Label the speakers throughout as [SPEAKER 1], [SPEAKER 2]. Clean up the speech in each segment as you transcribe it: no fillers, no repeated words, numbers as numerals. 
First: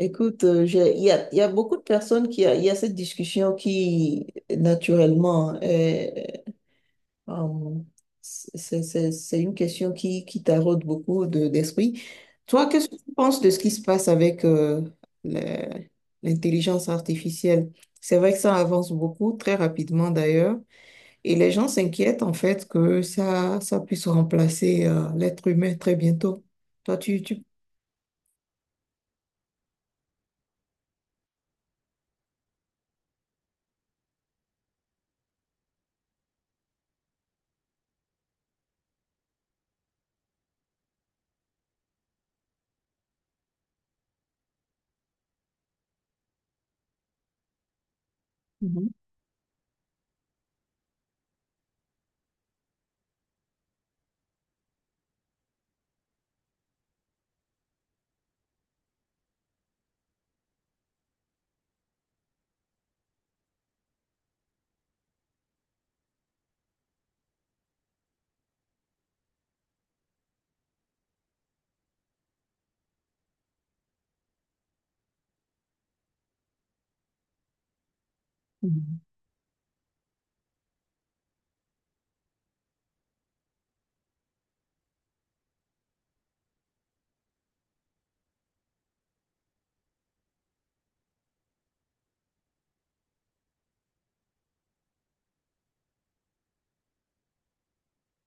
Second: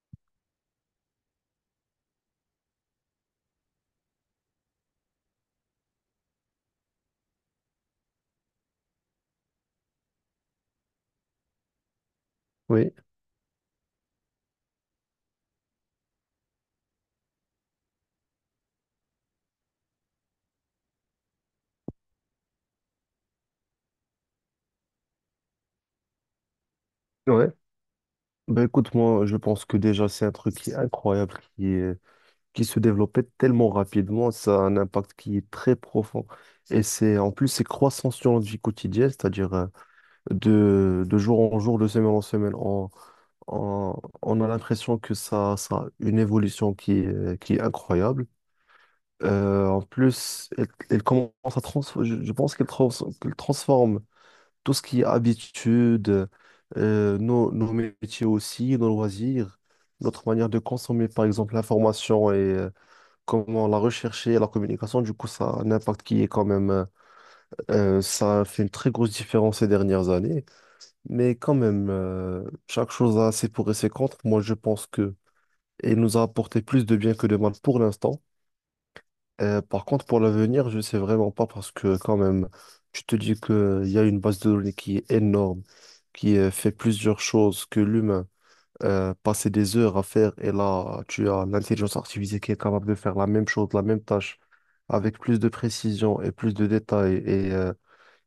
[SPEAKER 1] Écoute, il y a beaucoup de personnes il y a cette discussion qui, naturellement, euh, c'est une question qui taraude beaucoup d'esprit. Toi, qu'est-ce
[SPEAKER 2] Oui,
[SPEAKER 1] que tu penses de ce qui se passe avec le- l'intelligence artificielle? C'est vrai que ça avance beaucoup, très rapidement d'ailleurs. Et les gens s'inquiètent en fait que ça puisse remplacer l'être humain très bientôt. Toi, tu.
[SPEAKER 2] ouais. Ben écoute, moi, je pense que déjà, c'est un truc qui est incroyable, qui se développait tellement rapidement. Ça a un impact qui est très profond. Et c'est, en plus, c'est croissant sur notre vie quotidienne, c'est-à-dire de jour en jour, de semaine en semaine. On, on a l'impression que ça a une évolution qui est incroyable.
[SPEAKER 1] Mhm,
[SPEAKER 2] En plus, elle commence à transformer, je pense qu'elle transforme tout ce qui est habitude, nos métiers aussi, nos loisirs, notre manière de consommer, par exemple, l'information et comment la rechercher, la communication, du coup, ça a un impact qui est quand même, ça a fait une très grosse différence ces dernières années. Mais quand même, chaque chose a ses pour et ses contre. Moi, je pense que elle nous a apporté plus de bien que de mal pour l'instant.
[SPEAKER 1] mhm,
[SPEAKER 2] Par contre, pour l'avenir, je sais vraiment pas parce que quand même, tu te dis qu'il y a une base de données qui est énorme, qui fait plusieurs choses que l'humain passait des heures à faire et là, tu as l'intelligence artificielle qui est capable de faire la même chose, la même tâche, avec plus de précision et plus de détails et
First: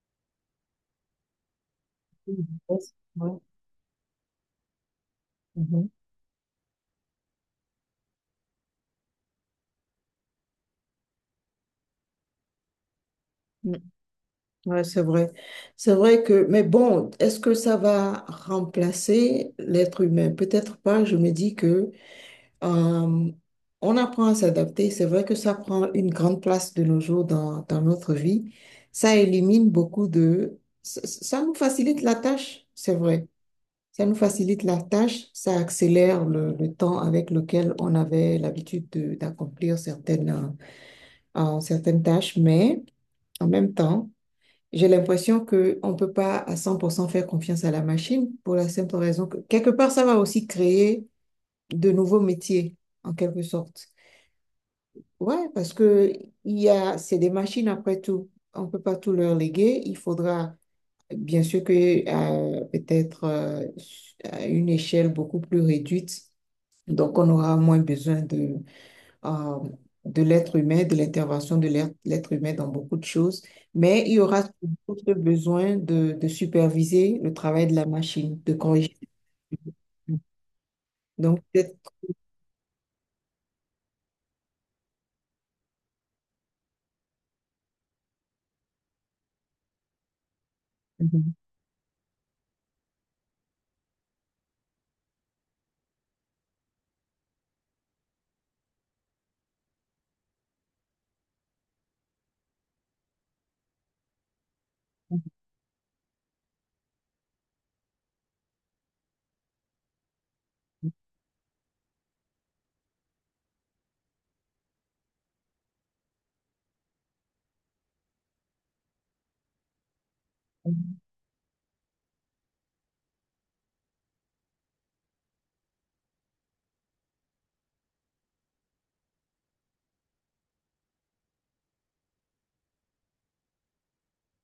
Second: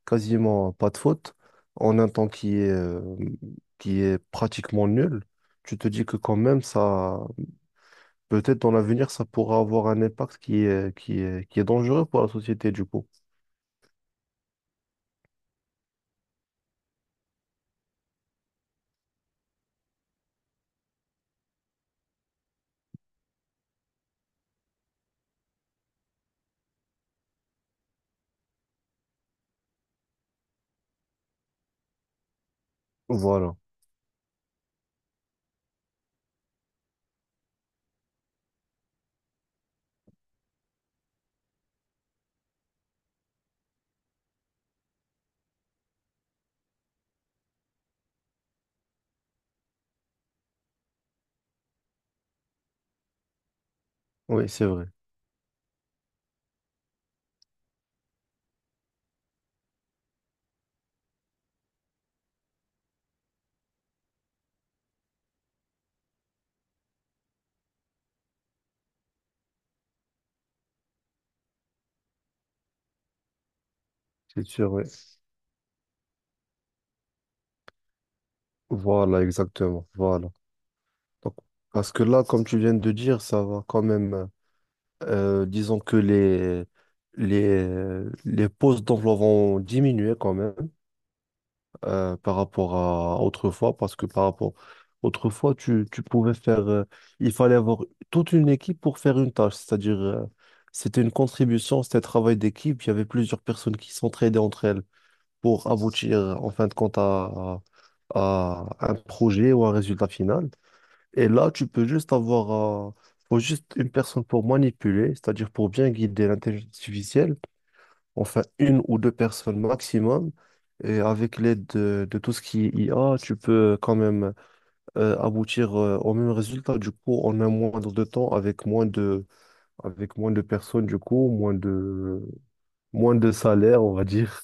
[SPEAKER 2] quasiment pas de faute, en un temps
[SPEAKER 1] mhm, yes, ouais,
[SPEAKER 2] qui est pratiquement nul. Tu te dis que quand même, ça, peut-être dans l'avenir, ça pourra avoir un impact qui est dangereux pour la société, du coup.
[SPEAKER 1] mhm. Ouais, c'est vrai. C'est vrai que, mais bon, est-ce que ça va remplacer l'être humain? Peut-être pas. Je me dis que euh, on apprend à s'adapter. C'est vrai que ça prend une grande place de nos jours dans notre vie. Ça élimine beaucoup de. Ça nous facilite la tâche, c'est vrai.
[SPEAKER 2] Voilà.
[SPEAKER 1] Ça nous facilite la tâche. Ça accélère le temps avec lequel on avait l'habitude d'accomplir certaines tâches. Mais en même temps. J'ai l'impression qu'on ne peut pas à 100% faire confiance à la machine pour la simple raison que quelque part, ça va aussi créer de nouveaux métiers, en quelque sorte.
[SPEAKER 2] Oui, c'est vrai.
[SPEAKER 1] Ouais, parce que c'est des machines après tout. On ne peut pas tout leur léguer. Il faudra, bien sûr que peut-être à une échelle beaucoup plus réduite, donc on aura moins besoin euh, de l'être humain, de l'intervention de l'être humain dans beaucoup de choses, mais il y aura
[SPEAKER 2] C'est sûr, oui.
[SPEAKER 1] toujours ce besoin de superviser le travail de la machine, de corriger.
[SPEAKER 2] Voilà, exactement. Voilà. Donc,
[SPEAKER 1] Donc,
[SPEAKER 2] parce que là, comme tu viens de dire, ça va quand même. Disons que les postes d'emploi vont diminuer quand même.
[SPEAKER 1] Mhm.
[SPEAKER 2] Par rapport à autrefois, parce que par rapport autrefois, tu pouvais faire, il fallait avoir toute une équipe pour faire une tâche, c'est-à-dire c'était une contribution, c'était un travail d'équipe, il y avait plusieurs personnes qui s'entraidaient entre elles pour aboutir en fin de compte à un projet ou un résultat final. Et là, tu peux juste avoir, faut juste une personne pour manipuler, c'est-à-dire pour bien guider l'intelligence artificielle, enfin une ou deux personnes maximum. Et avec l'aide de tout ce qui est IA, tu peux quand même aboutir au même résultat, du coup, en un moindre de temps, avec moins de personnes, du coup, moins de salaire, on va dire.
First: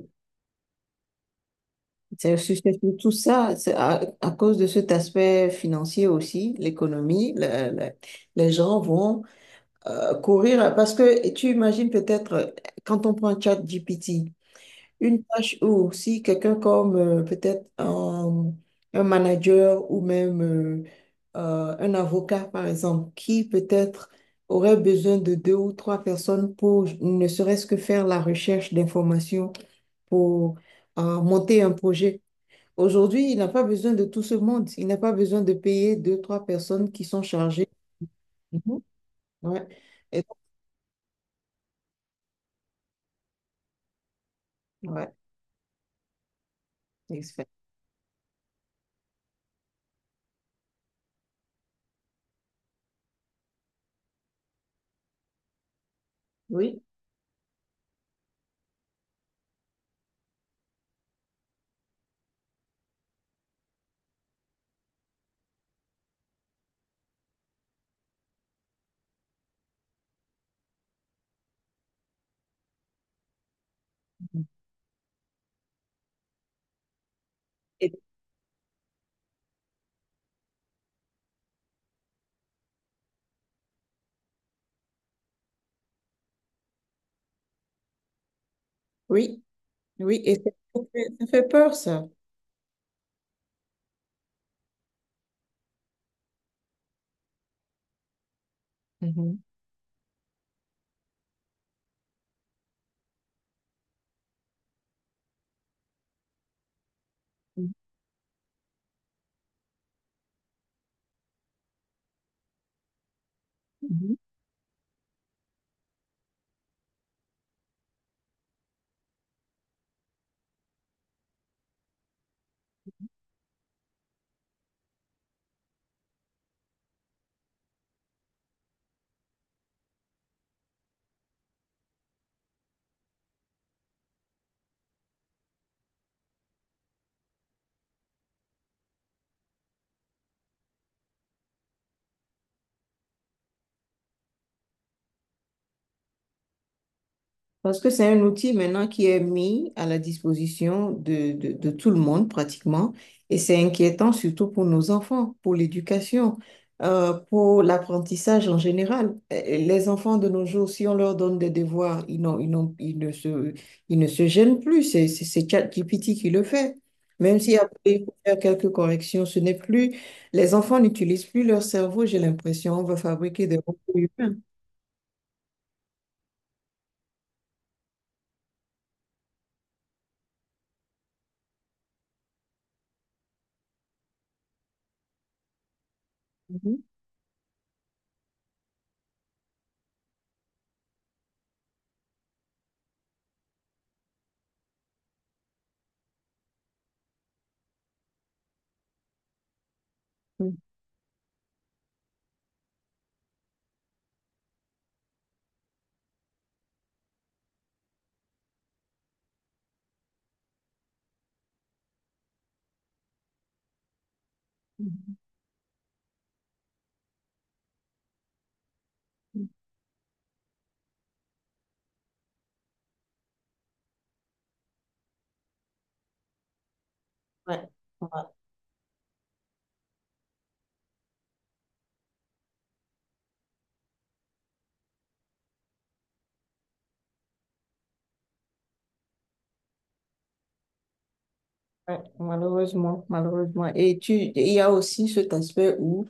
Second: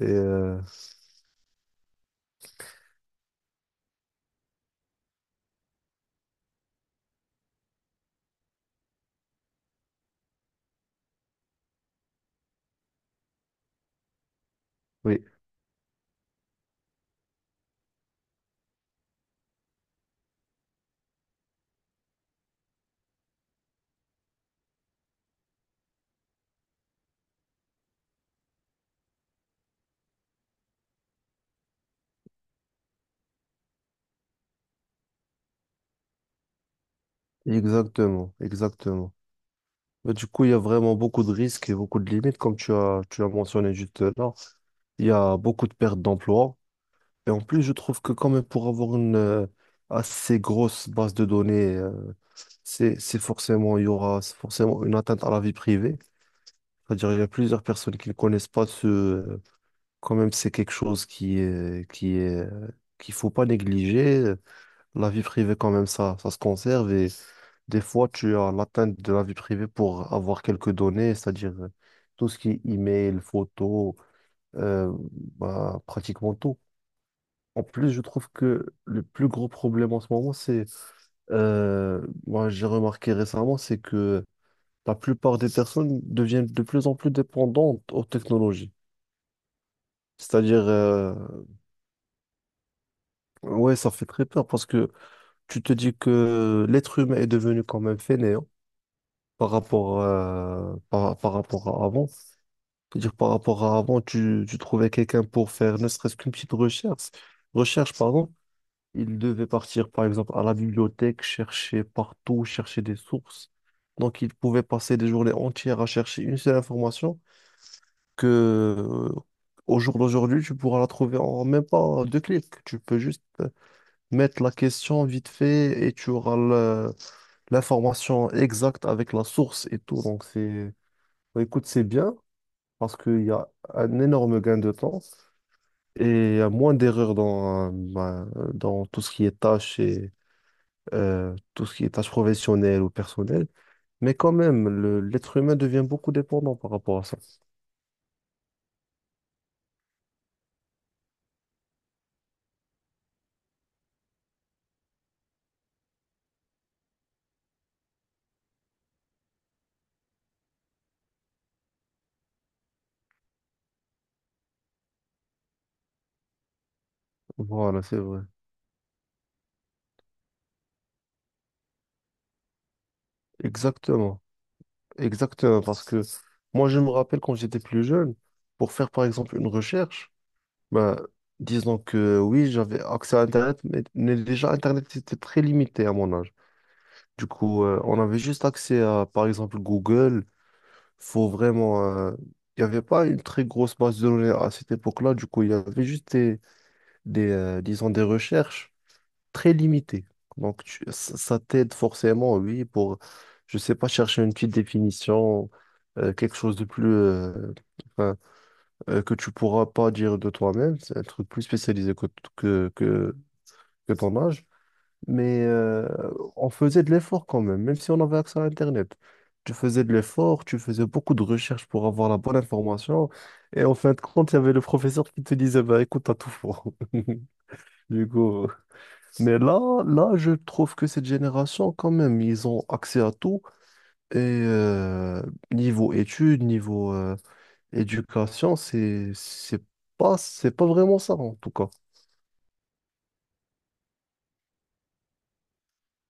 [SPEAKER 2] Et,
[SPEAKER 1] c'est surtout ça, c'est à cause de cet aspect financier aussi, l'économie, les gens vont courir parce que tu imagines peut-être quand on prend ChatGPT. Une
[SPEAKER 2] oui,
[SPEAKER 1] tâche ou si quelqu'un comme peut-être un manager ou même un avocat, par exemple, qui peut-être aurait besoin de deux ou trois personnes pour ne serait-ce que faire la recherche d'informations pour monter un projet. Aujourd'hui, il n'a pas besoin de tout ce monde. Il n'a pas besoin de payer deux, trois personnes qui sont chargées.
[SPEAKER 2] exactement,
[SPEAKER 1] Mhm.
[SPEAKER 2] exactement.
[SPEAKER 1] Ouais.
[SPEAKER 2] Mais
[SPEAKER 1] Et,
[SPEAKER 2] du coup, il y a vraiment beaucoup de risques et beaucoup de limites, comme tu as mentionné juste là.
[SPEAKER 1] donc,
[SPEAKER 2] Il y
[SPEAKER 1] ouais.
[SPEAKER 2] a beaucoup de pertes d'emplois.
[SPEAKER 1] Et
[SPEAKER 2] Et en
[SPEAKER 1] fait.
[SPEAKER 2] plus, je trouve que quand même pour avoir une assez grosse base de données, c'est forcément, il y aura forcément une atteinte à la vie privée.
[SPEAKER 1] Oui.
[SPEAKER 2] C'est-à-dire, il y a plusieurs personnes qui ne connaissent pas ce, quand même, c'est quelque chose qu'il faut pas négliger. La vie privée, quand même, ça se conserve et des fois, tu as l'atteinte de la vie privée pour avoir quelques données, c'est-à-dire tout ce qui est email, photo, euh, bah, pratiquement tout. En plus,
[SPEAKER 1] Et-
[SPEAKER 2] je trouve que le plus gros problème en ce moment, c'est, moi j'ai remarqué récemment, c'est que la plupart des personnes deviennent de plus en plus dépendantes aux technologies.
[SPEAKER 1] oui, oui, et
[SPEAKER 2] C'est-à-dire,
[SPEAKER 1] ça fait peur, ça.
[SPEAKER 2] ouais, ça fait très peur parce que tu te dis que l'être humain est devenu quand même fainéant par rapport, par rapport à avant. C'est-à-dire, par rapport à avant, tu trouvais quelqu'un pour faire ne serait-ce qu'une petite recherche, recherche, pardon. Il devait partir, par exemple, à la bibliothèque, chercher partout, chercher des sources.
[SPEAKER 1] Mhm.
[SPEAKER 2] Donc, il pouvait passer des journées entières à chercher une seule information que, euh, au jour d'aujourd'hui, tu pourras la trouver en même pas deux clics. Tu peux juste mettre la question vite fait et tu auras l'information exacte avec la source et tout. Donc, c'est, bah, écoute, c'est bien parce qu'il y a un énorme gain de temps et il y a moins d'erreurs dans, bah, dans tout ce qui est tâches et tout ce qui est tâches professionnelles ou personnelles. Mais quand même, l'être humain devient beaucoup dépendant par rapport à ça.
[SPEAKER 1] Parce que c'est un outil maintenant qui est mis à la disposition de tout le monde pratiquement, et c'est inquiétant surtout pour nos enfants, pour l'éducation, pour l'apprentissage en général. Les enfants de nos jours, si on leur donne des devoirs, ils ne se gênent plus, c'est ChatGPT qui le fait. Même si après
[SPEAKER 2] Voilà, c'est
[SPEAKER 1] il faut
[SPEAKER 2] vrai.
[SPEAKER 1] faire quelques corrections, ce n'est plus, les enfants n'utilisent plus leur cerveau, j'ai l'impression, on va fabriquer des robots
[SPEAKER 2] Exactement.
[SPEAKER 1] humains.
[SPEAKER 2] Exactement. Parce que moi, je me rappelle quand j'étais plus jeune, pour faire par exemple une recherche, bah, disons que oui, j'avais accès à Internet, mais déjà Internet était très limité à mon âge.
[SPEAKER 1] Mhm.
[SPEAKER 2] Du coup, on avait juste accès à par exemple Google. Faut vraiment. Il n'y avait pas une très grosse base de données à cette époque-là. Du coup, il y avait juste disons, des recherches très limitées. Donc, ça t'aide forcément, oui, pour, je sais pas, chercher une petite définition, quelque chose de plus, enfin, que tu pourras pas dire de toi-même. C'est un truc plus spécialisé que, que, que ton âge. Mais on faisait de l'effort quand même, même si on avait accès à Internet. Tu faisais de l'effort, tu faisais beaucoup de recherches pour avoir la bonne information. Et en fin de compte, il y avait le professeur qui te disait, bah, écoute, t'as tout faux.
[SPEAKER 1] Ouais.
[SPEAKER 2] Du coup, mais là, je trouve que cette génération, quand même, ils ont accès à tout. Et niveau études, niveau éducation, c'est pas vraiment ça, en tout cas.
[SPEAKER 1] Ouais, malheureusement, malheureusement. Et il y a aussi cet aspect où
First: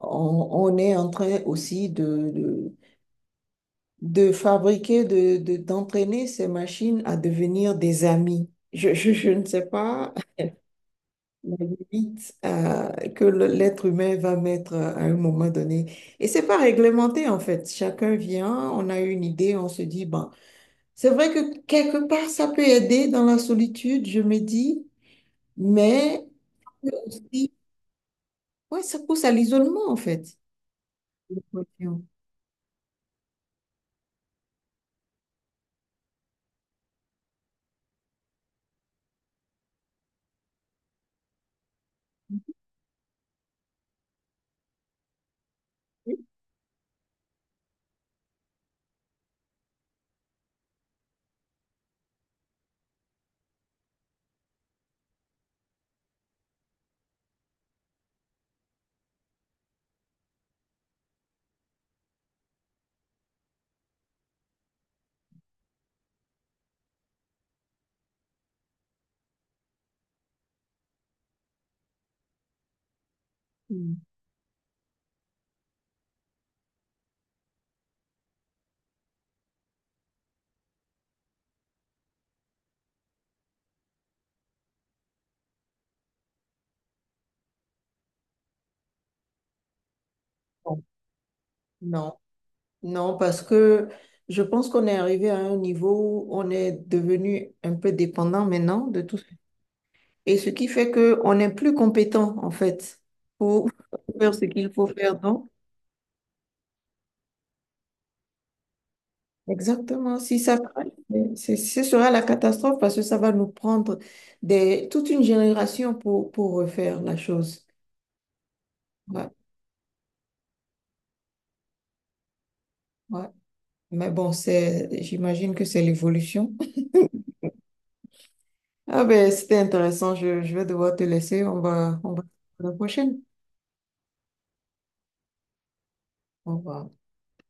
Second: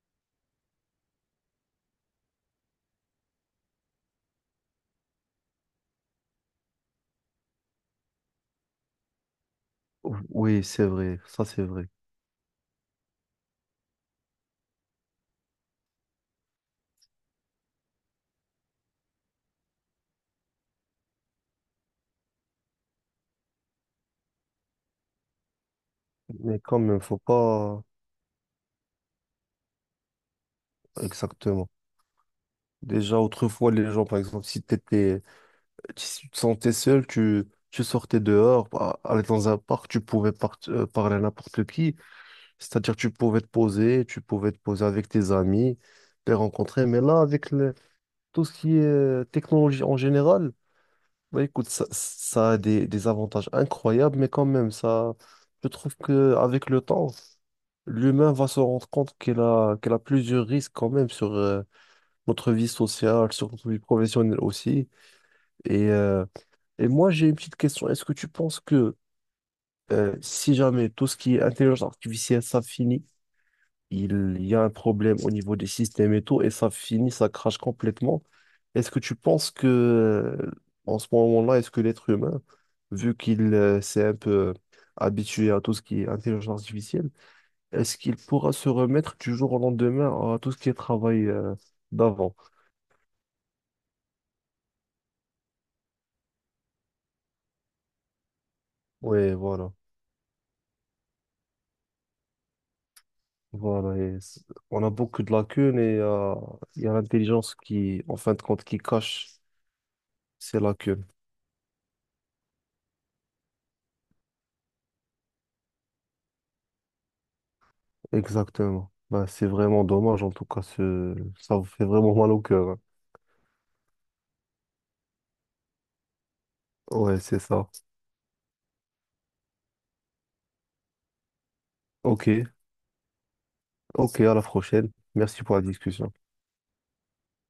[SPEAKER 1] on, on est en train aussi de, de fabriquer, d'entraîner ces machines à devenir des amis. Je ne sais pas
[SPEAKER 2] Oui, c'est vrai, ça
[SPEAKER 1] la
[SPEAKER 2] c'est vrai.
[SPEAKER 1] limite que l'être humain va mettre à un moment donné. Et c'est pas réglementé en fait. Chacun vient, on a une idée, on se dit, bon, c'est vrai que quelque part ça peut aider dans la solitude, je me dis, mais.
[SPEAKER 2] Mais quand même, faut pas
[SPEAKER 1] Oui, ça pousse à l'isolement, en fait. Les
[SPEAKER 2] exactement.
[SPEAKER 1] pressions.
[SPEAKER 2] Déjà, autrefois, les gens, par exemple, si t'étais, si tu te sentais seul, tu sortais dehors, aller dans un parc, tu pouvais parler à n'importe qui. C'est-à-dire tu pouvais te poser, tu pouvais te poser avec tes amis, les rencontrer. Mais là, avec tout ce qui est technologie en général, bah, écoute, ça a des avantages incroyables, mais quand même, ça, je trouve que avec le temps, l'humain va se rendre compte qu'il a plusieurs risques quand même sur notre vie sociale, sur notre vie professionnelle aussi. Et, euh, et moi, j'ai une petite question. Est-ce que tu penses que si jamais tout ce qui est intelligence artificielle, ça finit,
[SPEAKER 1] Mm.
[SPEAKER 2] il y a un problème au niveau des systèmes et tout, et ça finit, ça crache complètement. Est-ce que tu penses que, en ce moment-là, est-ce que l'être humain, vu qu'il s'est un peu habitué à tout ce qui est intelligence artificielle, est-ce qu'il pourra se remettre du jour au lendemain à tout ce qui est
[SPEAKER 1] Bon,
[SPEAKER 2] travail
[SPEAKER 1] non,
[SPEAKER 2] d'avant?
[SPEAKER 1] non, parce que je pense qu'on est arrivé à un niveau où on est devenu un peu dépendant maintenant de tout.
[SPEAKER 2] Oui, voilà.
[SPEAKER 1] Et ce qui fait qu'on n'est plus compétent, en fait, pour
[SPEAKER 2] Voilà,
[SPEAKER 1] faire ce qu'il
[SPEAKER 2] on
[SPEAKER 1] faut
[SPEAKER 2] a
[SPEAKER 1] faire.
[SPEAKER 2] beaucoup de
[SPEAKER 1] Donc,
[SPEAKER 2] lacunes et il y a l'intelligence qui, en fin de compte, qui cache
[SPEAKER 1] exactement, si ça
[SPEAKER 2] ces
[SPEAKER 1] craque,
[SPEAKER 2] lacunes.
[SPEAKER 1] ce sera la catastrophe parce que ça va nous prendre toute une génération pour refaire la chose.
[SPEAKER 2] Exactement. Bah,
[SPEAKER 1] Ouais,
[SPEAKER 2] c'est vraiment dommage, en tout cas, ce... ça vous fait vraiment mal au cœur, hein.
[SPEAKER 1] ouais. Mais bon, j'imagine que c'est l'évolution.
[SPEAKER 2] Ouais, c'est ça.
[SPEAKER 1] Ah ben, c'était intéressant. Je vais devoir te laisser. On va
[SPEAKER 2] Ok,
[SPEAKER 1] à la prochaine.
[SPEAKER 2] ok, à la prochaine. Merci pour la discussion.
[SPEAKER 1] Au revoir.